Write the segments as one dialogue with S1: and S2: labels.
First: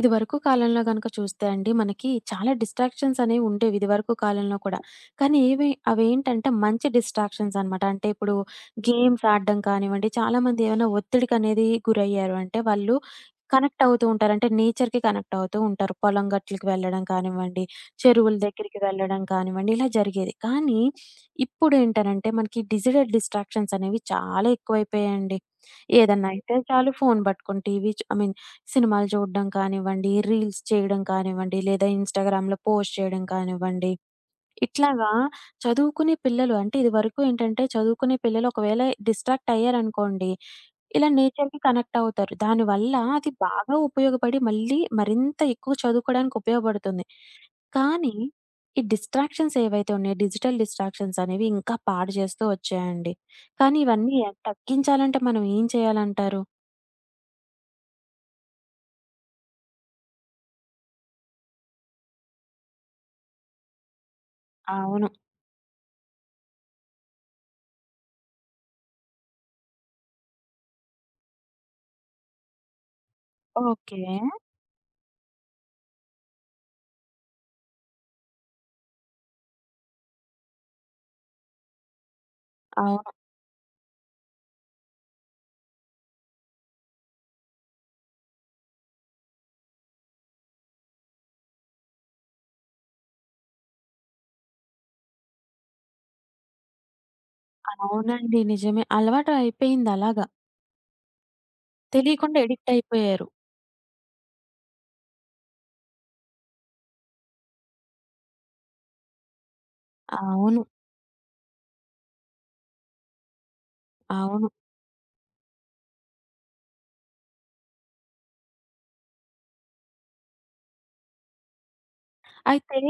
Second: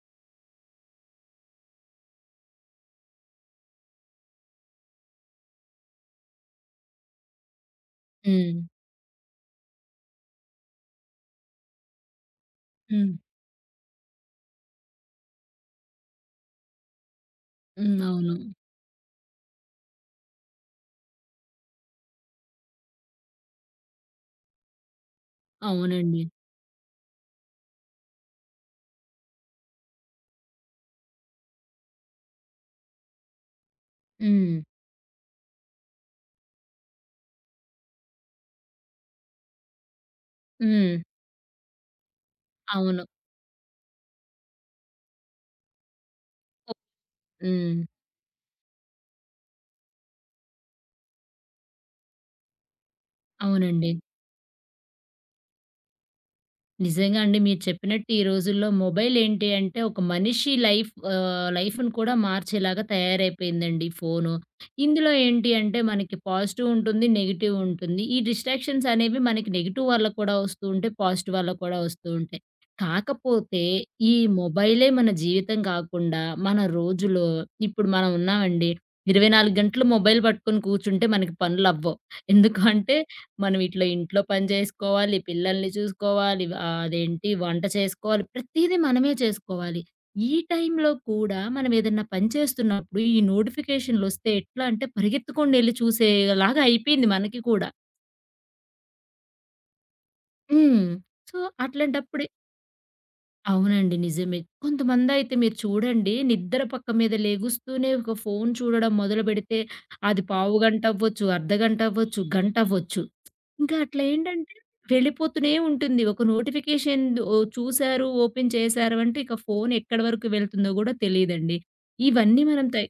S1: ఇదివరకు కాలంలో గనక చూస్తే అండి మనకి చాలా డిస్ట్రాక్షన్స్ అనేవి ఉండేవి ఇదివరకు కాలంలో కూడా. కానీ ఏవి అవేంటంటే మంచి డిస్ట్రాక్షన్స్ అనమాట. అంటే ఇప్పుడు
S2: హ్మ్.
S1: గేమ్స్ ఆడడం కానివ్వండి, చాలామంది ఏమైనా ఒత్తిడికనేది గురయ్యారు అంటే వాళ్ళు
S2: హ్మ్.
S1: కనెక్ట్ అవుతూ ఉంటారు. అంటే నేచర్‌కి కనెక్ట్ అవుతూ ఉంటారు. పొలం గట్లకి వెళ్ళడం కానివ్వండి,
S2: హ్మ్. అవును.
S1: చెరువుల దగ్గరికి వెళ్ళడం కానివ్వండి, ఇలా జరిగేది. కానీ ఇప్పుడేంటనంటే మనకి డిజిటల్ డిస్ట్రాక్షన్స్ అనేవి చాలా ఎక్కువైపోయాయండి.
S2: అవునండి.
S1: ఏదన్నా అయితే చాలు ఫోను పట్టుకొని టీవీ చు ఐ మీన్ సినిమాలు చూడడం కానివ్వండి, రీల్స్ చేయడం కానివ్వండి, లేదా ఇన్‌స్టాగ్రామ్‌లో పోస్ట్ చేయడం కానివ్వండి,
S2: హ్మ్.
S1: ఇట్లాగా చదువుకునే పిల్లలు అంటే ఇదివరకు ఏంటంటే చదువుకునే పిల్లలు ఒకవేళ డిస్ట్రాక్ట్ అయ్యారనుకోండి,
S2: హ్మ్.
S1: ఇలా నేచర్‌కి కనెక్ట్ అవుతారు. దానివల్ల
S2: అవును.
S1: అది బాగా ఉపయోగపడి మళ్ళీ మరింత ఎక్కువ చదువుకోవడానికి ఉపయోగపడుతుంది.
S2: హ్మ్.
S1: కానీ ఈ డిస్ట్రాక్షన్స్ ఏవైతే ఉన్నాయో డిజిటల్ డిస్ట్రాక్షన్స్ అనేవి ఇంకా పాడు చేస్తూ వచ్చాయండి. కానీ
S2: అవునండి.
S1: ఇవన్నీ తగ్గించాలంటే మనం ఏం చేయాలంటారు?
S2: నిజంగా అండి. మీరు చెప్పినట్టు ఈ రోజుల్లో మొబైల్ ఏంటి అంటే ఒక మనిషి లైఫ్‌ని కూడా మార్చేలాగా తయారైపోయిందండి ఫోను.
S1: అవును.
S2: ఇందులో ఏంటి అంటే మనకి పాజిటివ్ ఉంటుంది, నెగెటివ్ ఉంటుంది. ఈ డిస్ట్రాక్షన్స్ అనేవి మనకి నెగెటివ్ వల్ల కూడా వస్తూ ఉంటాయి, పాజిటివ్ వల్ల కూడా వస్తూ ఉంటాయి. కాకపోతే
S1: ఓకే.
S2: ఈ మొబైలే మన జీవితం కాకుండా మన రోజులో ఇప్పుడు మనం ఉన్నామండి. 24 గంటలు మొబైల్ పట్టుకొని కూర్చుంటే మనకి పనులవ్వవు. ఎందుకు అంటే
S1: అవును.
S2: మనం ఇట్లా ఇంట్లో పని జేసుకోవాలి, పిల్లల్ని చూసుకోవాలి, అదేంటి వంట చేసుకోవాలి, ప్రతీదీ మనమే చేసుకోవాలి. ఈ టైంలో కూడా మనం ఏదన్నా పని చేస్తున్నప్పుడు ఈ నోటిఫికేషన్‌లొస్తే ఎట్లా అంటే పరిగెత్తుకొని ఎళ్లి చూసేలాగా అయిపోయింది మనకి కూడా.
S1: అవునండి. నిజమే. అలవాటు అయిపోయింది అలాగా.
S2: హ్మ్. సో, అట్లాంటప్పుడే
S1: తెలియకుండా ఎడిక్ట్ అయిపోయారు.
S2: అవునండి. నిజమే. కొంతమందయితే మీరు చూడండి నిద్ర పక్క మీద లెగుస్తూనే ఒక ఫోను చూడడం మొదలుపెడితే అది
S1: అవును.
S2: పావుగంట అవ్వచ్చు, అర్ధగంట అవ్వచ్చు, గంట అవ్వచ్చు. ఇంకా అట్లా
S1: అవును.
S2: ఏంటంటే వెళ్ళిపోతూనే ఉంటుంది. ఒక నోటిఫికేషన్ ఓ చూసారు, ఓపెన్ చేశారు అంటే ఇక ఫోన్ ఎక్కడి వరకు వెళ్తుందో గూడా తెలీదండి. ఇవన్నీ మనం
S1: అయితే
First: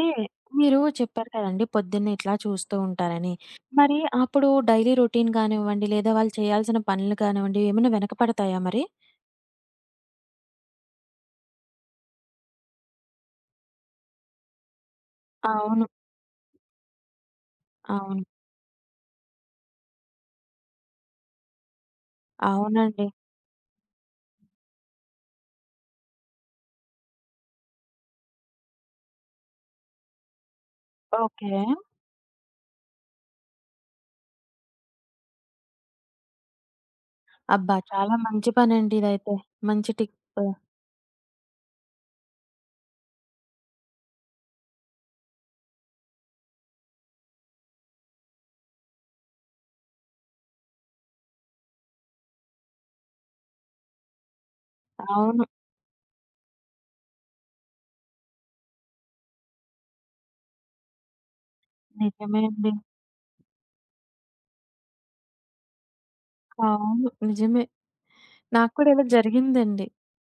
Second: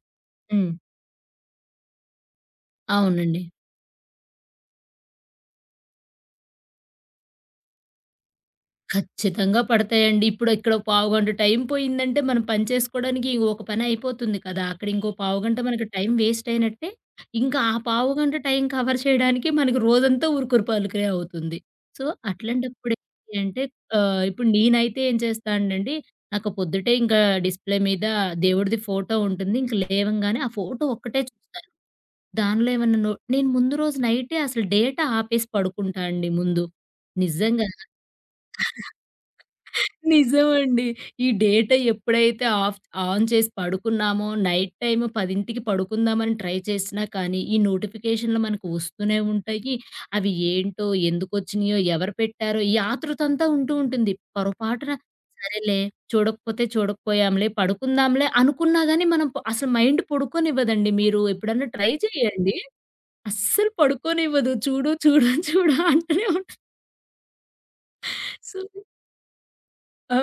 S2: హ్మ్.
S1: మీరు చెప్పారు కదండీ! పొద్దున్నే ఇట్లా చూస్తూ ఉంటారని.
S2: అవునండి.
S1: మరి అప్పుడు డైలీ రొటీన్ కానివ్వండి, లేదా వాళ్ళు చేయాల్సిన పనులు కానివ్వండి, ఏమైనా వెనకపడతాయా మరి?
S2: ఖచ్చితంగా పడతాయండి. ఇప్పుడు ఇక్కడ పావుగంట టైం పోయిందంటే, మనం పని చేసుకోవడానికి ఒక పని అయిపోతుంది కదా! అక్కడ ఇంకో పావుగంట మనకి
S1: అవును.
S2: టైం వేస్ట్ అయినట్టే. ఇంకా ఆ
S1: అవును.
S2: పావుగంట టైం కవర్ చేయడానికి మనకి రోజంతా ఉరుకురు పలుకురే అవుతుంది. సో, అట్లాంటప్పుడు
S1: అవునండి.
S2: ఏంటి అంటే ఇప్పుడు నేనైతే ఏం చేస్తానండి, నాకు పొద్దుటే ఇంకా డిస్‌ప్లే మీద దేవుడిది ఫోటో ఉంటుంది. ఇంక లేవంగానే ఆ ఫోటో ఒక్కటే
S1: ఓకే.
S2: చూస్తాను. దానిలో ఏమన్నా నో నేను ముందు రోజు నైటే అసలు డేటా ఆపేసి పడుకుంటా అండి ముందు. నిజంగా.
S1: అబ్బా! చాలా మంచి పనండి ఇదైతే. మంచి టిప్.
S2: నిజమండి. ఈ డేటా ఎప్పుడైతే ఆన్ చేసి పడుకున్నామో, నైట్ టైమ్ 10కి పడుకుందామని ట్రై చేసినా కానీ, ఈ నోటిఫికేషన్‌లు మనకు వస్తూనే ఉంటాయి. అవి ఏంటో, ఎందుకొచ్చినాయో, ఎవరు పెట్టారో, ఈ ఆతృతంతా ఉంటూ ఉంటుంది. పొరపాటున
S1: అవును.
S2: సరేలే చూడకపోతే చూడకపోయాంలే, పడుకుందాంలే అనుకున్నా గాని మనం అసలు మైండ్ పడుకోనివ్వదండి. మీరు ఎప్పుడన్నా ట్రై
S1: నిజమే
S2: చేయండి.
S1: అండి.
S2: అస్సలు పడుకోనివ్వదు. చూడు, చూడు, చూడు అంటూనే ఉంటది.
S1: అవును. నిజమే.
S2: సో,
S1: నాకు కూడా ఇలా జరిగిందండి.
S2: ఆ!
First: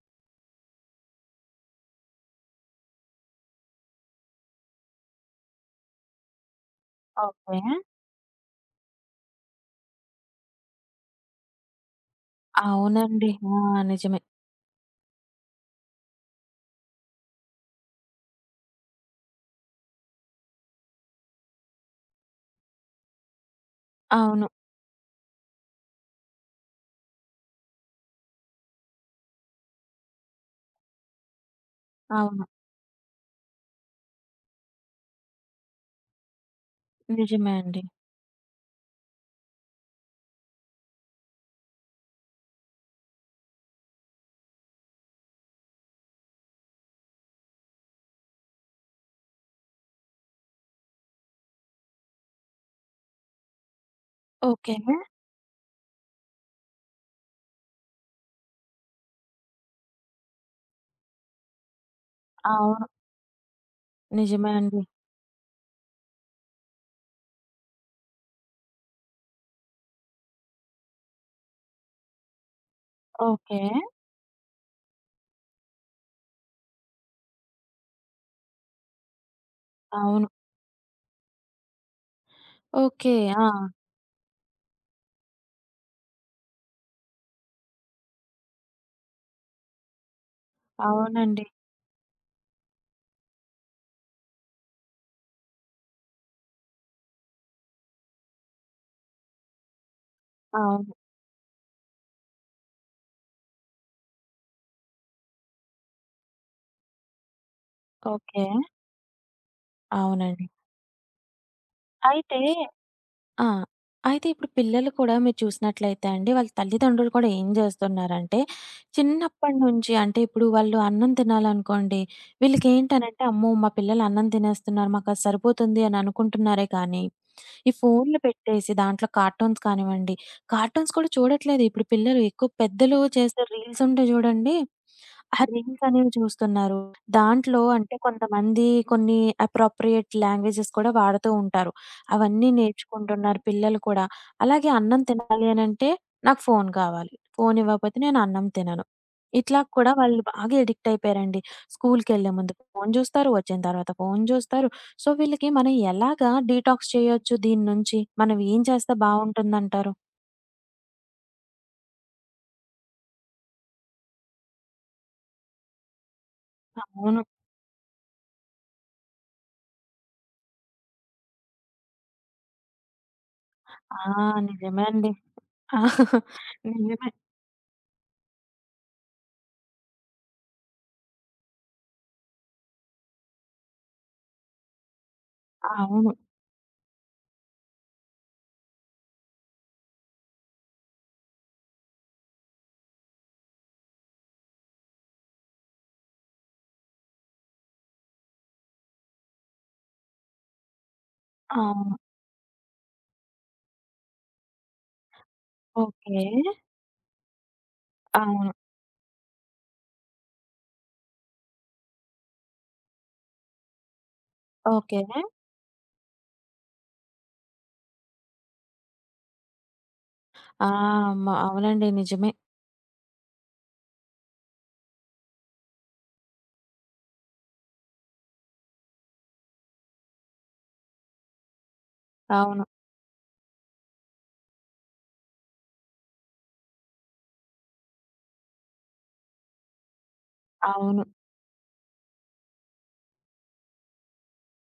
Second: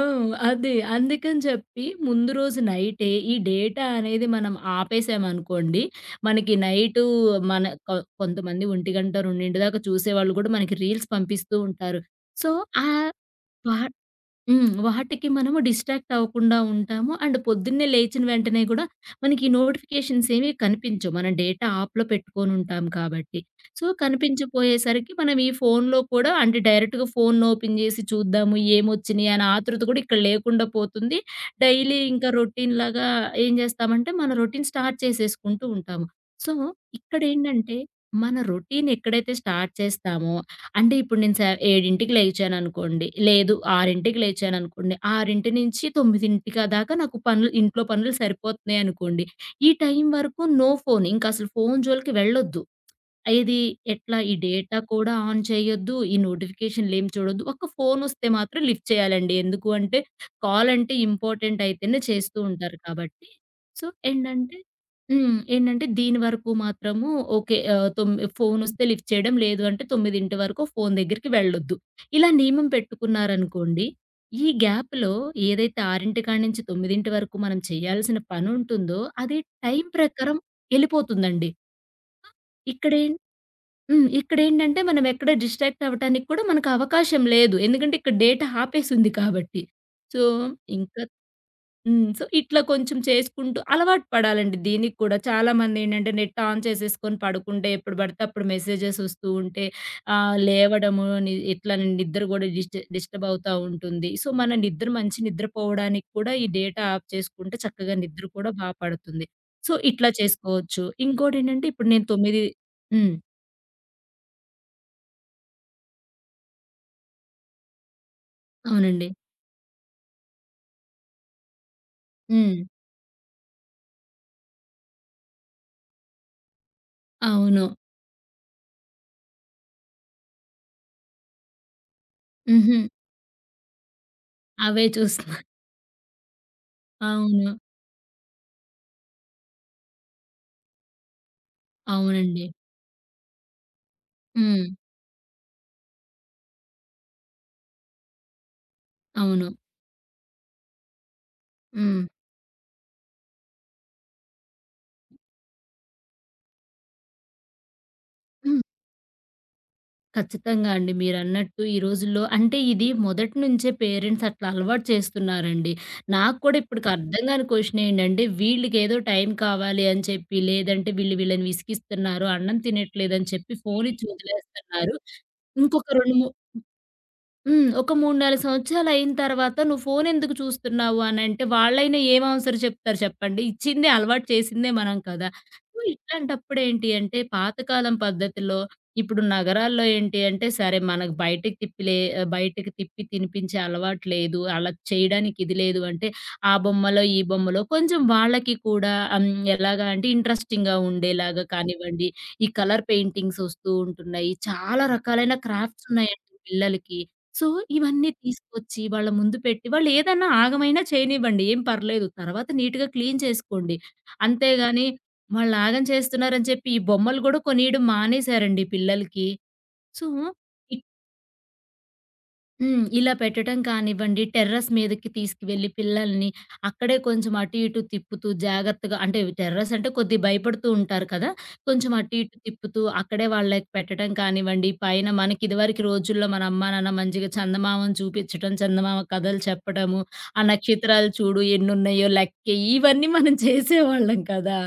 S2: అదే. అందుకని చెప్పి ముందు రోజు నైటే ఈ డేటా అనేది మనం ఆపేసామనుకోండి, మనకి నైటు
S1: ఓకే.
S2: మన కొ కొంతమంది 1:00, 2:00 దాకా చూసేవాళ్ళు గూడా మనకి రీల్స్ పంపిస్తూ ఉంటారు. సో, ఆహ్,
S1: అవునండి.
S2: వా
S1: ఆ! నిజమే.
S2: హ్మ్. వాటికి మనము డిస్ట్రాక్ట్ అవ్వకుండా ఉంటాము. అండ్ పొద్దున్నే లేచిన వెంటనే గూడా మనకి నోటిఫికేషన్స్ ఏవి కనిపించవు. మనం డేటా ఆఫ్‌లో పెట్టుకొనుంటాం కాబట్టి. సో,
S1: అవును.
S2: కనిపించపోయేసరికి మనం ఈ ఫోన్‌లో కూడా అంటే డైరెక్ట్‌గా ఫోన్ ఓపెన్ జేసి చూద్దాము ఏమొచ్చినియి అనే ఆతృత గూడా ఇక్కడ లేకుండా పోతుంది. డైలీ ఇంకా
S1: అవును.
S2: రొటీన్‌లాగా ఏం జేస్తామంటే మన రొటీన్ స్టార్ట్ చేసేసుకుంటూ ఉంటాము. సో,
S1: నిజమే
S2: ఇక్కడేంటంటే
S1: అండి.
S2: మన రొటీన్ ఎక్కడైతే స్టార్ట్ చేస్తామో అంటే ఇప్పుడు నేను 7కి లేచాననుకోండి, లేదు 6కి లేచాననుకోండి, 6 నుంచి 9 దాకా నాకు పనులు ఇంట్లో పనులు సరిపోతున్నాయనుకోండి. ఈ టైం వరకు నో ఫోన్. ఇంకసలు ఫోను జోలికి వెళ్ళొద్దు. ఏది ఎట్లా ఈ
S1: ఓకే.
S2: డేటా కూడా ఆన్ చేయొద్దు. ఈ నోటిఫికేషన్‌లేమి చూడొద్దు. ఒక్క ఫోనొస్తే మాత్రం లిఫ్ట్ చేయాలండి. ఎందుకు అంటే కాల్ అంటే ఇంపార్టెంట్ అయితేనే చేస్తూ ఉంటారు
S1: అవును.
S2: కాబట్టి. సో,
S1: నిజమే
S2: ఏంటంటే
S1: అండి.
S2: హ్మ్. ఏంటంటే దీని వరకు మాత్రము ఓకే. ఆహ్, తొమ్ ఫోనొస్తే లిఫ్ట్ చేయడం. లేదు అంటే 9:00 వరకు ఫోను దగ్గరికి వెళ్ళొద్దు. ఇలా నియమం
S1: ఓకే.
S2: పెట్టుకున్నారనుకోండి. ఈ గ్యాప్‌లో ఏదైతే 6 కాడ నుంచి 9 వరకు మనం చేయాల్సిన పనుంటుందో అది టైం
S1: అవును.
S2: ప్రకారం ఎళ్ళిపోతుందండి. ఇక్కడేం
S1: ఓకే. ఆ!
S2: హ్మ్. ఇక్కడేంటంటే మనం ఎక్కడ డిస్ట్రాక్ట్ అవ్వటానికి కూడా మనకు అవకాశం లేదు. ఎందుకంటే ఇక్కడ డేటా ఆపేసుంది కాబట్టి. సో, ఇంకా
S1: అవునండి.
S2: హ్మ్. సో, ఇట్లా కొంచెం చేసుకుంటూ అలవాటు పడాలండి దీనికి కూడా. చాలామందేంటంటే నెట్ ఆన్ చేసేసుకొని పడుకుంటే ఎప్పుడు పడితే అప్పుడు మెసేజెస్ వస్తూ ఉంటే
S1: అవును.
S2: లేవడము ఇట్లా నిద్ర గూడా డిస్టర్బ్ అవుతా ఉంటుంది. సో, మన నిద్ర మంచి నిద్రపోవడానికి కూడా ఈ డేటా ఆఫ్ చేసుకుంటే చక్కగా నిద్ర
S1: ఓకే.
S2: కూడా బా పడుతుంది. సో, ఇట్లా
S1: అవునండి.
S2: చేసుకోవచ్చు. ఇంకోటేంటంటే ఇప్పుడు నేను
S1: అయితే
S2: 9 హ్మ్.
S1: ఆ! అయితే ఇప్పుడు పిల్లలు కూడా మీరు చూసినట్లయితే అండి, వాళ్ళ తల్లిదండ్రులు కూడా ఏం జేస్తున్నారంటే,
S2: అవునండి.
S1: చిన్నప్పటి నుంచి అంటే ఇప్పుడు వాళ్ళు అన్నం తినాలనుకోండి,
S2: హ్మ్.
S1: వీళ్ళకేంటనంటే, అమ్మో! మా పిల్లలు అన్నం తినేస్తున్నారు, మాకది సరిపోతుంది అని అనుకుంటున్నారే కానీ
S2: అవును.
S1: ఈ ఫోన్‌లు పెట్టేసి దాంట్లో కార్టూన్స్ కానివ్వండి, కార్టూన్స్ కూడా చూడట్లేదు ఇప్పుడు పిల్లలు. ఎక్కువ
S2: హుహు.
S1: పెద్దలు చేసే రీల్స్ ఉంటాయి చూడండి.
S2: అవే చూస్తున్నా.
S1: ఆ రీల్స్ అనేవి చూస్తున్నారు.
S2: అవును.
S1: దాంట్లో అంటే కొంతమంది కొన్ని అప్రోప్రియేట్ లాంగ్వేజెస్ కూడా వాడుతూ ఉంటారు.
S2: అవునండి.
S1: అవన్నీ నేర్చుకుంటున్నారు పిల్లలు కూడా.
S2: హ్మ్.
S1: అలాగే అన్నం తినాలి అనంటే నాకు ఫోను కావాలి. ఫోను ఇవ్వకపోతే నేను అన్నం తినను.
S2: అవును.
S1: ఇట్లా కూడా వాళ్ళు బాగా ఎడిక్ట్ అయిపోయారండి.
S2: హ్మ్.
S1: స్కూలుకెళ్ళే ముందు ఫోను చూస్తారు, వచ్చిన తర్వాత ఫోను చూస్తారు. సో, వీళ్ళకి మనం ఎలాగా డీటాక్స్ చేయొచ్చు దీని నుంచి? మనం ఏం
S2: హ్మ్.
S1: చేస్తే బావుంటుందంటారు?
S2: ఖచ్చితంగా అండి. మీరన్నట్టు ఈ రోజుల్లో అంటే ఇది మొదటి నుంచే పేరెంట్స్ అట్లా అలవాటు చేస్తున్నారండి. నాకు కూడా ఇప్పటికి
S1: అవును.
S2: అర్థం కాని క్వెషన్ ఏంటంటే వీళ్ళకేదో టైం కావాలి అని చెప్పి, లేదంటే వీళ్ళు వీళ్ళని విసిగిస్తున్నారు, అన్నం తినట్లేదని చెప్పి
S1: ఆ!
S2: ఫోనిచ్చి
S1: నిజమే
S2: వదిలేస్తున్నారు.
S1: అండి. ఆ!
S2: ఇంకొక 2, 3
S1: నిజమే.
S2: హ్మ్. ఒక 3, 4 సంవత్సరాలయిన తర్వాత నువ్వు ఫోనెందుకు చూస్తున్నావు అనంటే, వాళ్ళైనా ఏం ఆన్సర్ చెప్తారు చెప్పండి? ఇచ్చిందే అలవాటు చేసిందే మనం కదా! సో,
S1: అవును.
S2: ఇట్లాంటప్పుడేంటి అంటే, పాతకాలం పద్ధతిలో ఇప్పుడు నగరాల్లో ఏంటి అంటే, సరే మనకు బయటకి తిప్పి తినిపించే అలవాటు లేదు. అలా చేయడానికి ఇది లేదు అంటే, ఆ బొమ్మలో, ఈ బొమ్మలో కొంచెం వాళ్ళకి కూడా ఎలాగా అంటే ఇంట్రెస్టింగ్‌గా ఉండేలాగా
S1: అవును.
S2: కానివ్వండి, ఈ కలర్ పెయింటింగ్స్ ఒస్తూ ఉంటున్నాయి. చాలా రకాలైన క్రాఫ్ట్స్
S1: ఓకే.
S2: ఉన్నాయండి పిల్లలకి. సో, ఇవన్నీ
S1: అవును.
S2: తీసుకొచ్చి వాళ్ళ ముందు పెట్టి వాళ్ళేదన్నా ఆగమైనా చేయనివ్వండి. ఏం పర్లేదు. తర్వాత నీట్‌గా క్లీన్ చేసుకోండి. అంతేగాని
S1: ఓకే.
S2: వాళ్ళాగం చేస్తున్నారని చెప్పి ఈ బొమ్మలు గూడా కొనియడం మానేశారండి పిల్లలకి. సో
S1: ఆ! మ అవునండి. నిజమే.
S2: హ్మ్. ఇలా పెట్టటం కానివ్వండి, టెర్రస్ మీదకి తీసుకువెళ్ళి పిల్లల్ని అక్కడే కొంచెం అటు ఇటు తిప్పుతూ జాగ్రత్తగా అంటే టెర్రస్ అంటే కొద్దిగా భయపడుతూ ఉంటారు కదా! కొంచెం అటు ఇటు
S1: అవును.
S2: తిప్పుతూ అక్కడే వాళ్ళకి పెట్టడం కానివ్వండి, పైన మనకి ఇదివరకు రోజుల్లో మన అమ్మా నాన్న మంచిగా చందమామను చూపించటం, చందమామ కథలు చెప్పడము, ఆ
S1: అవును.
S2: నక్షత్రాలు చూడు ఎన్నున్నాయో లెక్కెయ్యి ఇవన్నీ మనం చేసేవాళ్ళం కదా!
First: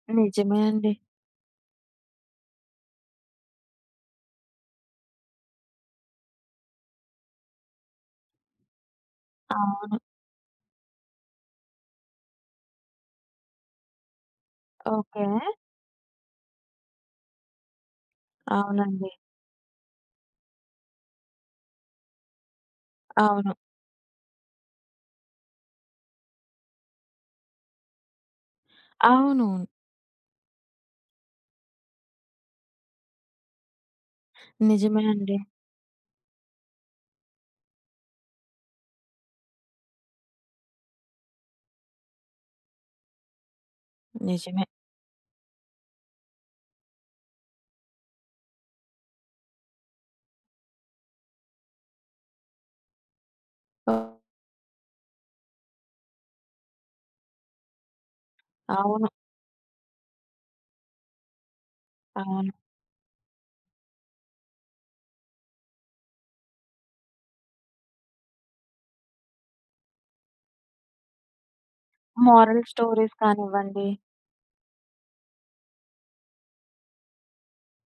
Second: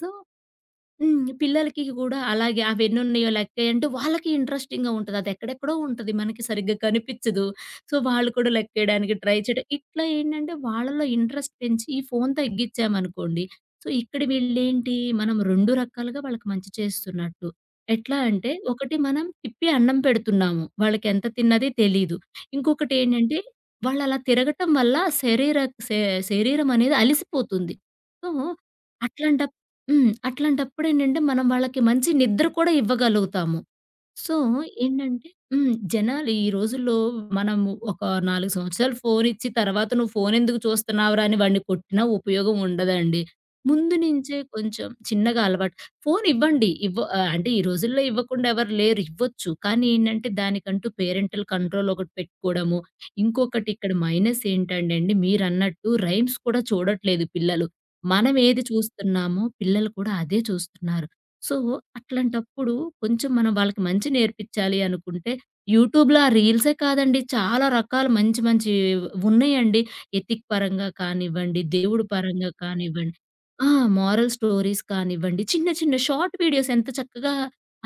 S2: సో
S1: నిజమే అండి.
S2: హ్మ్. పిల్లలకి గూడా అలాగే అవెన్నున్నాయో, లెక్కేయంటే వాళ్ళకి ఇంట్రెస్టింగ్‌గా ఉంటది. అదెక్కడెక్కడో ఉంటది. మనకి సరిగ్గా కనిపిచ్చదు. సో, వాళ్ళు కూడా లెక్కేయడానికి ట్రై చేయడం.
S1: అవును.
S2: ఇట్లా ఏంటంటే, వాళ్ళలో ఇంట్రెస్ట్ పెంచి ఈ ఫోను తగ్గిచ్చామనుకోండి, సో, ఇక్కడ వీళ్ళేంటి,
S1: ఓకే.
S2: మనం 2 రకాలుగా వాళ్ళకి మంచి చేస్తున్నట్టు. ఎట్లా అంటే, ఒకటి
S1: అవునండి.
S2: మనం తిప్పి అన్నం పెడుతున్నాము. వాళ్ళకెంత తిన్నది తెలీదు. ఇంకొకటేంటంటే,
S1: అవును.
S2: వాళ్ళలా తిరగటం వల్ల శరీర శే శరీరమనేది అలిసిపోతుంది. సో,
S1: అవును.
S2: అట్లాంటప్పుడు హ్మ్. అట్లాంటప్పుడేంటంటే, మనం వాళ్ళకి మంచి నిద్ర కూడా ఇవ్వగలుగుతాము. సో,
S1: నిజమే
S2: ఏంటంటే
S1: అండి.
S2: హ్మ్. జనాలు ఈ రోజుల్లో మనము ఒక 4 సంవత్సరాలు ఫోనిచ్చి తర్వాత "నువ్వు ఫోనెందుకు చూస్తున్నావురా" అని వాడిని కొట్టినా ఉపయోగం ఉండదండి. ముందు నుంచే
S1: నిజమే.
S2: కొంచెం చిన్నగా అలవాటు ఫోను ఇవ్వండి. అంటే ఈ రోజుల్లో ఇవ్వకుండా ఎవరు లేరు. ఇవ్వచ్చు. కానీ ఏంటంటే దానికంటూ పేరెంటల్ కంట్రోల్ ఒకటి పెట్టుకోవడము. ఇంకొకటి ఇక్కడ మైనస్ ఏంటంటే అండి మీరన్నట్టు రైమ్స్ కూడా చూడట్లేదు పిల్లలు. మనం ఏది
S1: అవును.
S2: చూస్తున్నామో పిల్లలు కూడా అదే చూస్తున్నారు. సో,
S1: అవును.
S2: అట్లాంటప్పుడు కొంచెం మనం వాళ్ళకి మంచి నేర్పిచ్చాలి అనుకుంటే, యూట్యూబ్‌లో ఆ రీల్సే కాదండి. చాలా రకాల మంచి మంచివి ఉన్నాయండి. ఎథిక్ పరంగా కానివ్వండి, దేవుడు పరంగా
S1: మోరల్ స్టోరీస్
S2: కానివ్వండి, ఆ!
S1: కానివ్వండి.
S2: మోరల్ స్టోరీస్ కానివ్వండి, చిన్న చిన్న షార్ట్ వీడియోస్ ఎంత చక్కగా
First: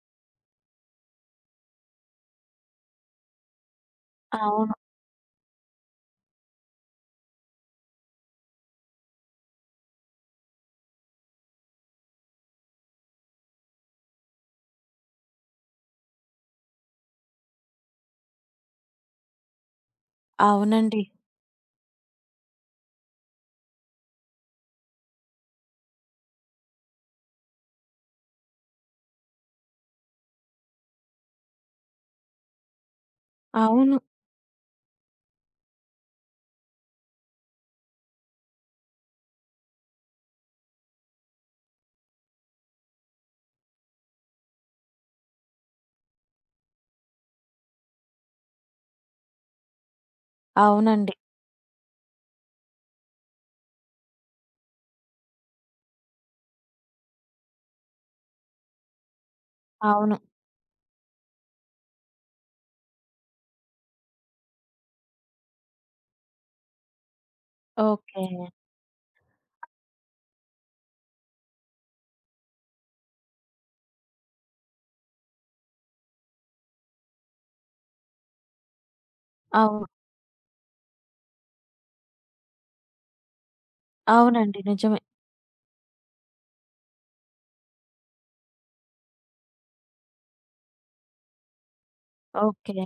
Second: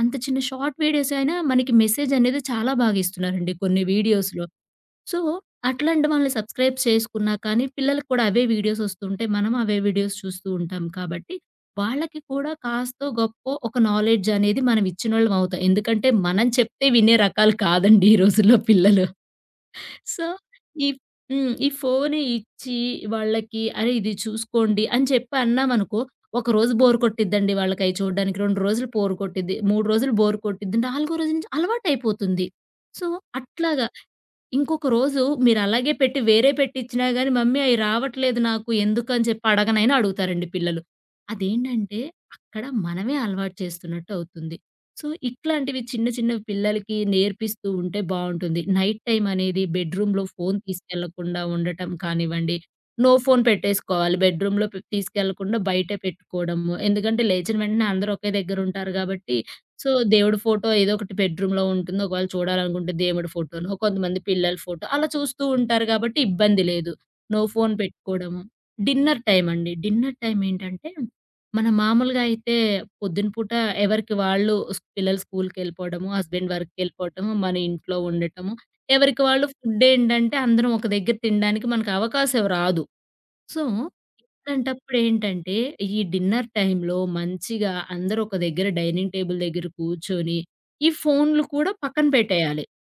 S2: అంత చిన్న షార్ట్ వీడియోస్ అయినా మనకి మెసేజ్ అనేది చాలా బాగా ఇస్తున్నారండి కొన్ని వీడియోస్‌లో.
S1: అవును.
S2: సో, అట్లాంటి మనల్ని సబ్‌స్క్రైబ్ చేసుకున్నా కానీ, పిల్లలకి కూడా అవే వీడియోస్ వస్తుంటాయి. మనం అవే వీడియోస్ చూస్తూ ఉంటాం కాబట్టి, వాళ్ళకి కూడా కాస్తో గొప్పో ఒక నాలెడ్జ్ అనేది మనం ఇచ్చినోళ్ళం అవుతాం. ఎందుకంటే, మనం చెప్తే వినే రకాలు కాదండి ఈ రోజుల్లో పిల్లలు. సో, ఈ
S1: అవునండి.
S2: హ్మ్. ఈ ఫోను ఇచ్చి వాళ్ళకి అరే! ఇది చూసుకోండి అని చెప్పి అన్నామనుకో, ఒకరోజు బోర్ కొట్టిద్దండి వాళ్ళకయి చూడడానికి. 2 రోజులు బోర్ కొట్టిద్ది. 3 రోజులు బోర్ కొట్టిద్ది. 4 రోజు నుంచి అలవాటయిపోతుంది. సో, అట్లాగ
S1: అవును.
S2: ఇంకొక రోజు మీరలాగే పెట్టి వేరే పెట్టిచ్చినా గాని, "మమ్మీ అయి రావట్లేదు నాకు ఎందుకని" చెప్పి అడగనైనా అడుగుతారండి పిల్లలు. అదేంటంటే, అక్కడ మనమే అలవాటు చేస్తున్నట్టు అవుతుంది. సో, ఇట్లాంటివి చిన్న చిన్నవి పిల్లలకి నేర్పిస్తూ ఉంటే బావుంటుంది. నైట్ టైమ్ అనేది బెడ్‌రూమ్‌లో ఫోను
S1: అవునండి.
S2: తీసుకెళ్లకుండా ఉండటం కానివ్వండి, నో ఫోను పెట్టేసుకోవాలి. బెడ్‌రూమ్‌లో తీసుకెళ్లకుండా బయటే పెట్టుకోవడము. ఎందుకంటే, లేచిన వెంటనే అందరూ ఒకే దగ్గరుంటారు గాబట్టి, సో,
S1: అవును.
S2: దేవుడి ఫోటో ఏదో ఒకటి బెడ్‌రూమ్‌లో ఉంటుంది. ఒకవేళ చూడాలనుకుంటే దేవుడి ఫోటోనో, కొంతమంది పిల్లల ఫోటో అలా చూస్తూ ఉంటారు కాబట్టి ఇబ్బంది లేదు. No phone
S1: okay.
S2: పెట్టుకోవడము. డిన్నర్ టైమ్ అండి. డిన్నర్ టైమ్ ఏంటంటే, మనం మామూలుగా అయితే పొద్దున పూట ఎవరికి వాళ్ళు పిల్లలు స్కూల్‌కెళ్ళిపోవడము, హస్బెండ్ వర్క్‌కెళ్ళిపోవటము, మన ఇంట్లో ఉండటము. ఎవరికి వాళ్ళు ఫుడ్
S1: అవును.
S2: ఏంటంటే అందరం ఒక దగ్గర తినడానికి మనకు అవకాశం రాదు. సో
S1: అవునండి. నిజమే.
S2: అలాంటప్పుడేంటంటే, ఈ డిన్నర్ టైమ్‌లో మంచిగా అందరూ ఒక దగ్గర డైనింగ్ టేబుల్ దగ్గర కూర్చొని, ఈ ఫోన్‌లు కూడా పక్కన పెట్టేయాలి.
S1: ఓకే.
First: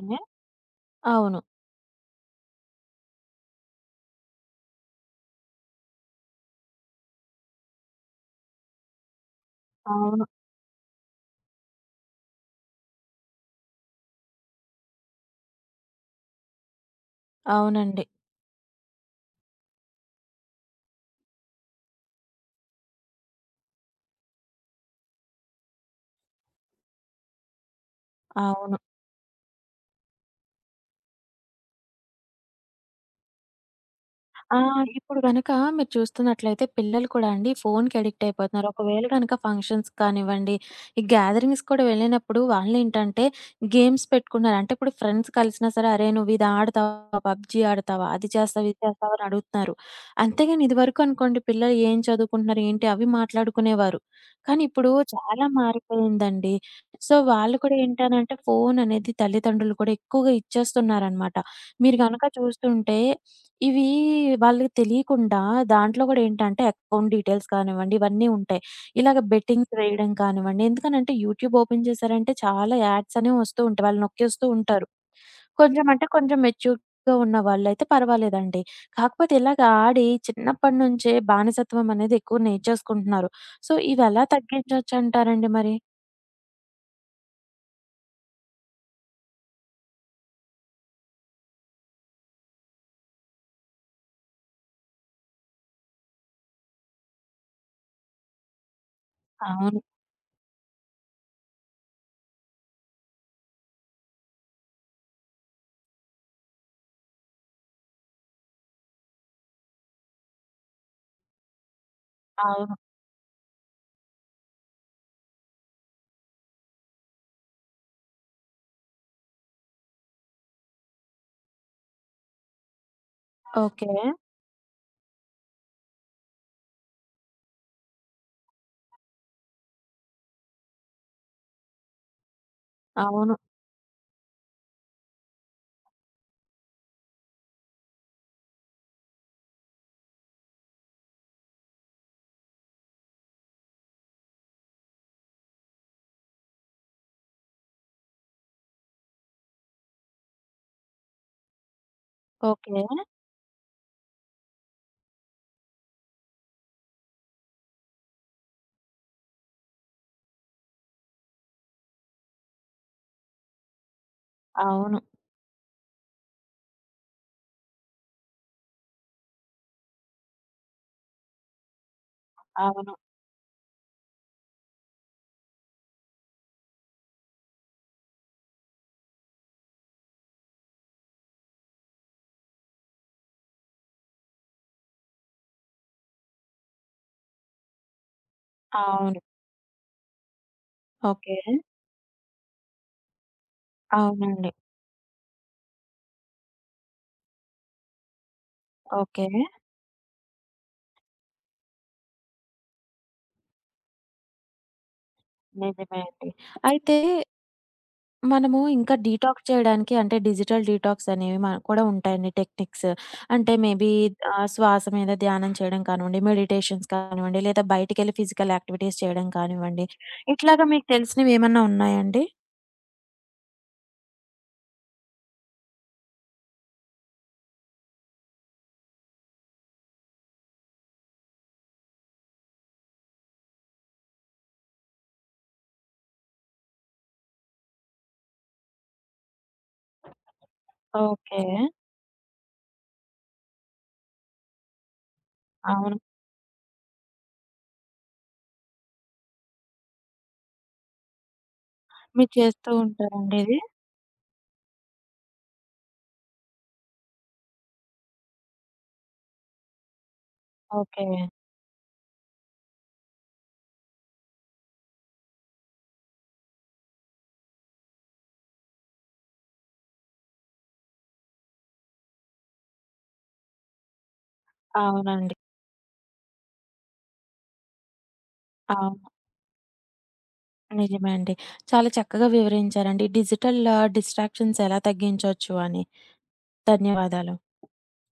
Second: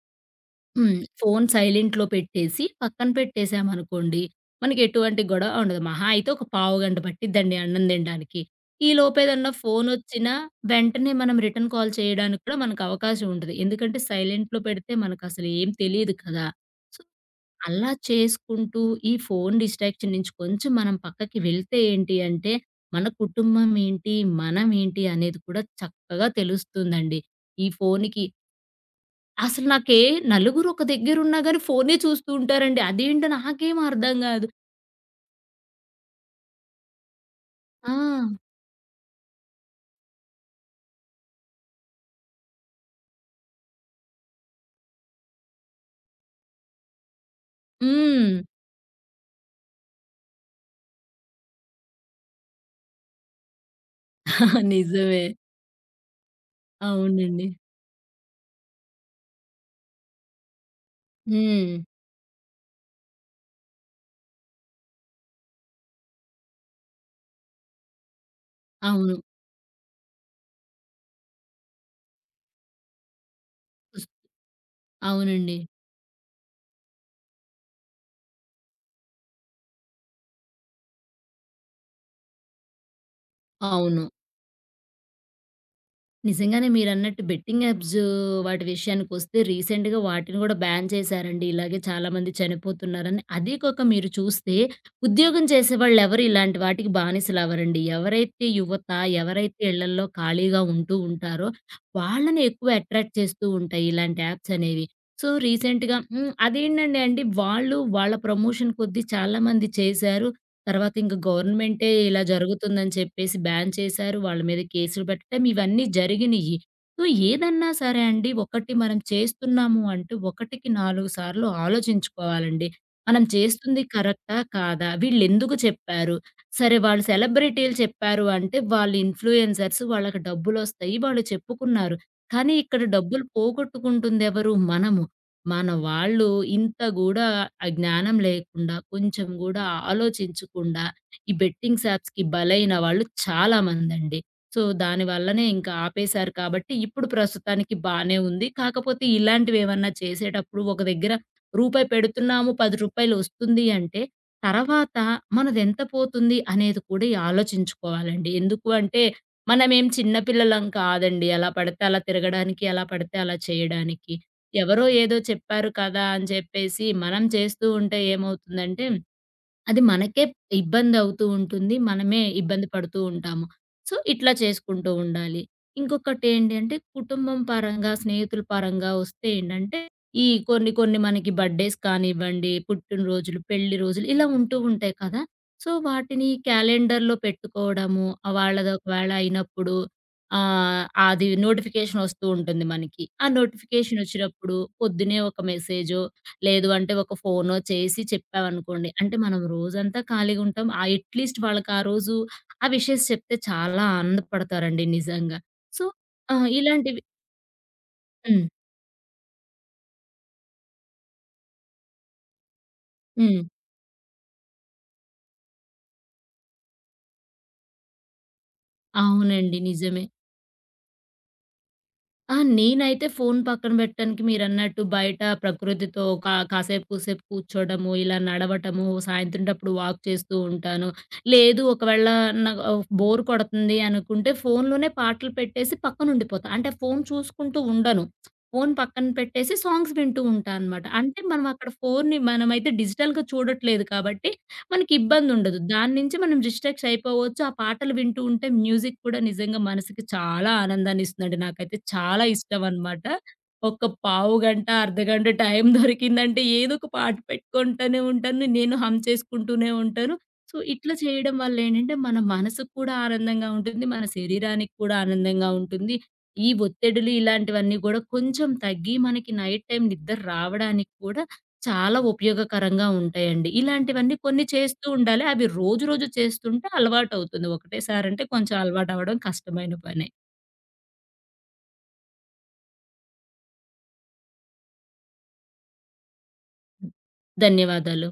S2: హ్మ్.
S1: అవును.
S2: ఫోన్ సైలెంట్‌లో పెట్టేసి, పక్కన పెట్టేసామనుకోండి, మనకి ఎటువంటి గొడవ ఉండదు. మహా అయితే ఒక పావుగంట పట్టిద్దండి అన్నం తినడానికి. ఈలోపేదన్నా
S1: అవును.
S2: ఫోనొచ్చినా, వెంటనే మనం రిటర్న్ కాల్ చేయడానికి కూడా మనకు అవకాశం ఉంటది. ఎందుకంటే, సైలెంట్‌లో పెడితే మనకసలు ఏం తెలీదు కదా! అలా
S1: అవునండి.
S2: చేసుకుంటూ ఈ ఫోను డిస్ట్రాక్షన్ నుంచి కొంచెం మనం పక్కకి వెళ్తే ఏంటి అంటే, మన కుటుంబం ఏంటి, మనం ఏంటి అనేది కూడా చక్కగా తెలుస్తుందండి. ఈ ఫోనుకి
S1: అవును.
S2: అసలు నాకే నలుగురు ఒక దగ్గరున్నా గాని ఫోనే చూస్తూ ఉంటారండి. అదేంటో నాకేం అర్థం గాదు.
S1: ఆ! ఇప్పుడు గనక మీరు చూస్తున్నట్లయితే పిల్లలు కూడా అండి
S2: ఆ!
S1: ఫోన్‌కి అడిక్ట్ అయిపోతున్నారు. ఒకవేళ గనక ఫంక్షన్స్ కానివ్వండి, ఈ గ్యాదరింగ్స్ కూడా వెళ్ళినప్పుడు వాళ్ళేంటంటే గేమ్స్ పెట్టుకున్నారు. అంటే ఇప్పుడు ఫ్రెండ్స్ కలిసినా సరే, "అరేయ్! నువ్వు ఇది ఆడతావా? పబ్‌జీ ఆడతావా?
S2: హ్మ్.
S1: అది చేస్తావా? ఇది చేస్తావా?" అని అడుగుతున్నారు. అంతేగాని ఇదివరకు అనుకోండి పిల్లలు ఏం చదువుకుంటున్నారు, ఏంటి అవి మాట్లాడుకునేవారు. కానీ ఇప్పుడు
S2: నిజమే.
S1: చాలా మారిపోయిందండి. సో,
S2: అవునండి.
S1: వాళ్ళు కూడా ఏంటనంటే ఫోన్ అనేది తల్లిదండ్రులు కూడా ఎక్కువగా ఇచ్చేస్తున్నారనమాట.
S2: హ్మ్.
S1: మీరు గనక చూస్తుంటే ఇవీ వాళ్ళకి తెలియకుండా దాంట్లో గూడా ఏంటంటే, అకౌంట్ డీటెయిల్స్ కానివ్వండి, ఇవన్నీ ఉంటాయి.
S2: అవును.
S1: ఇలాగ బెట్టింగ్స్ వేయడం కానివ్వండి, ఎందుకనంటే యూట్యూబ్ ఓపెన్ చేశారంటే చాలా యాడ్స్ అనేవి వస్తూ ఉంటాయి. వాళ్ళు నొక్కేస్తూ ఉంటారు.
S2: అవునండి.
S1: కొంచెం అంటే కొంచెం మెచ్యూర్డ్‌గా ఉన్న వాళ్ళైతే పర్వాలేదండి. కాకపోతే ఇలాగ ఆడి చిన్నప్పటి నుంచే బానిసత్వం అనేది ఎక్కువ నేర్చేసుకుంటున్నారు. సో,
S2: అవును.
S1: ఇవెలా తగ్గించొచ్చంటారండి మరి?
S2: నిజంగానే మీరన్నట్టు బెట్టింగ్ యాప్స్ వాటి విషయానికొస్తే రీసెంట్‌గా వాటిని గూడా బ్యాన్ చేశారండి. ఇలాగే చాలామంది చనిపోతున్నారని. అదీ కాక మీరు చూస్తే ఉద్యోగం చేసేవాళ్ళెవరు ఇలాంటి వాటికి బానిసలవ్వరండి. ఎవరైతే యువత, ఎవరైతే
S1: అవును.
S2: ఇళ్లల్లో ఖాళీగా ఉంటూ ఉంటారో వాళ్ళని ఎక్కువ అట్రాక్ట్ చేస్తూ ఉంటాయి ఇలాంటి యాప్స్ అనేవి. సో, రీసెంట్‌గా అదేంటండి అండి వాళ్ళు వాళ్ళ ప్రమోషన్ కొద్దీ చాలామంది చేశారు. తర్వాత ఇంక గవర్నమెంటే ఇలా
S1: అవును.
S2: జరుగుతుందని చెప్పేసి బ్యాన్ చేశారు. వాళ్ళ మీద కేసులు పెట్టడం ఇవన్నీ జరిగినియి. సో, ఏదన్నా సరే అండి ఒకటి మనం చేస్తున్నాము అంటే ఒకటికి 4 సార్లు ఆలోచించుకోవాలండి. మనం చేస్తుంది
S1: ఓకే.
S2: కరెక్టా? కాదా? వీళ్ళెందుకు చెప్పారు? సరే వాళ్ళు సెలబ్రిటీలు చెప్పారు అంటే వాళ్ళు ఇన్‌ఫ్లుయెన్సర్స్ వాళ్ళకి డబ్బులొస్తాయి. వాళ్ళు చెప్పుకున్నారు. కానీ ఇక్కడ డబ్బులు
S1: అవును.
S2: పోగొట్టుకుంటుందెవరు? మనము. మన వాళ్ళు ఇంత గూడా ఆ జ్ఞానం లేకుండా, కొంచెం గూడా ఆలోచించకుండా ఈ బెట్టింగ్స్ యాప్స్‌కి బలైన వాళ్ళు చాలామందండి. సో, దాని వల్లనే ఇంకా ఆపేశారు కాబట్టి ఇప్పుడు ప్రస్తుతానికి బానే ఉంది. కాకపోతే ఇలాంటివేమన్నా చేసేటప్పుడు ఒక దగ్గర రూపాయి పెడుతున్నాము,
S1: ఓకే.
S2: రూ. 10 వస్తుంది అంటే తర్వాత మనదెంత పోతుంది అనేది కూడా ఆలోచించుకోవాలండి. ఎందుకు అంటే మనమేం చిన్న పిల్లలం కాదండి. ఎలా పడితే అలా తిరగడానికి, ఎలా పడితే అలా చేయడానికి. ఎవరో
S1: అవును.
S2: ఏదో చెప్పారు కదా అని చెప్పేసి మనం చేస్తూ ఉంటే ఏమవుతుందంటే, అది మనకే ఇబ్బందవుతూ ఉంటుంది. మనమే ఇబ్బంది
S1: అవును.
S2: పడుతూ ఉంటాము. సో, ఇట్లా చేసుకుంటూ ఉండాలి. ఇంకొకటేంటి అంటే కుటుంబం పరంగా, స్నేహితుల పరంగా వస్తే ఏంటంటే, ఈ కొన్ని కొన్ని మనకి బర్త్‌డేస్ కానివ్వండి, పుట్టినరోజులు, పెళ్లి రోజులు ఇలా ఉంటూ ఉంటాయి కదా! సో, వాటిని క్యాలెండర్‌లో పెట్టుకోవడము, ఆ వాళ్ళది ఒకవేళ
S1: అవును.
S2: అయినప్పుడు అది
S1: ఓకే.
S2: నోటిఫికేషన్ వస్తూ ఉంటుంది మనకి. ఆ నోటిఫికేషన్
S1: అవునండి.
S2: వచ్చినప్పుడు పొద్దున్నే ఒక మెసేజో, లేదు అంటే ఒక ఫోనో చేసి చెప్పామనుకోండి, అంటే
S1: ఓకే.
S2: మనం రోజంతా ఖాళీగా ఉంటాం. ఆ అట్‌లీస్ట్ వాళ్ళకి ఆ రోజు ఆ విషెస్ చెప్తే చాలా ఆనందపడతారండి నిజంగా. సో,
S1: నిజమే అండి. అయితే
S2: ఇలాంటివి హ్మ్.
S1: మనము ఇంకా డీటాక్స్ చేయడానికి అంటే డిజిటల్ డీటాక్స్ అనేవి మన కూడా ఉంటాయండి టెక్నిక్స్.
S2: హ్మ్.
S1: అంటే మేబీ శ్వాస మీద ధ్యానం చేయడం కానివ్వండి, మెడిటేషన్స్ కానివ్వండి, లేదా బయటికెళ్ళి ఫిజికల్ యాక్టివిటీస్ చేయడం
S2: అవునండి.
S1: కానివ్వండి.
S2: నిజమే.
S1: ఇట్లాగా మీకు తెలిసినవి ఏమన్నా ఉన్నాయండి?
S2: ఆ! నేనైతే ఫోను పక్కన పెట్టడానికి మీరన్నట్టు బయట ప్రకృతితో కాసేపు కూసేపు కూర్చోడము, ఇలా నడవటము, సాయంత్రం టప్పుడు వాక్ చేస్తూ ఉంటాను. లేదు ఒకవేళ నాకు బోర్ కొడుతుంది అనుకుంటే ఫోనులోనే పాటలు పెట్టేసి పక్కనుండిపోతా. అంటే ఫోను చూసుకుంటూ ఉండను. ఫోను పక్కన పెట్టేసి సాంగ్స్ వింటూ ఉంటా అనమాట. అంటే
S1: ఓకే.
S2: మనం అక్కడ ఫోనుని మనమైతే డిజిటల్‌గా చూడట్లేదు కాబట్టి మనకిబ్బందుండదు. దాని
S1: అవును.
S2: నుంచి మనం డిస్ట్రాక్ట్స్ అయిపోవచ్చు. ఆ పాటలు వింటూ ఉంటే మ్యూజిక్ కూడా నిజంగా మనసుకి చాలా ఆనందాన్నిస్తుందండి. నాకైతే చాలా
S1: మీరు చేస్తూ
S2: ఇష్టమనమాట.
S1: ఉంటారండి ఇది?
S2: ఒక పావుగంట, అర్ధగంట టైం దొరికిందంటే ఏదో ఒక పాట పెట్టుకుంటూనే ఉంటాను. నేను హమ్ చేసుకుంటూనే ఉంటాను. సో, ఇట్లా
S1: ఓకే.
S2: చేయడం వల్లేంటంటే మన మనసుకు కూడా ఆనందంగా ఉంటుంది. మన శరీరానికి కూడా ఆనందంగా ఉంటుంది. ఈ ఒత్తిడులు ఇలాంటివన్నీ గూడా కొంచెం తగ్గి మనకి నైట్ టైమ్ నిద్ర రావడానికి కూడా చాలా ఉపయోగకరంగా ఉంటాయండి. ఇలాంటివన్నీ కొన్ని చేస్తూ ఉండాలి.
S1: అవునండి.
S2: అవి రోజు రోజు చేస్తుంటే అలవాటవుతుంది. ఒకటేసారంటే కొంచెం
S1: అవును.
S2: అలవాటవ్వడం కష్టమైన పనే.
S1: నిజమే అండి. చాలా చక్కగా వివరించారండి. డిజిటల్ డిస్ట్రాక్షన్స్ ఎలా తగ్గించొచ్చు అని. ధన్యవాదాలు.
S2: ధన్యవాదాలు.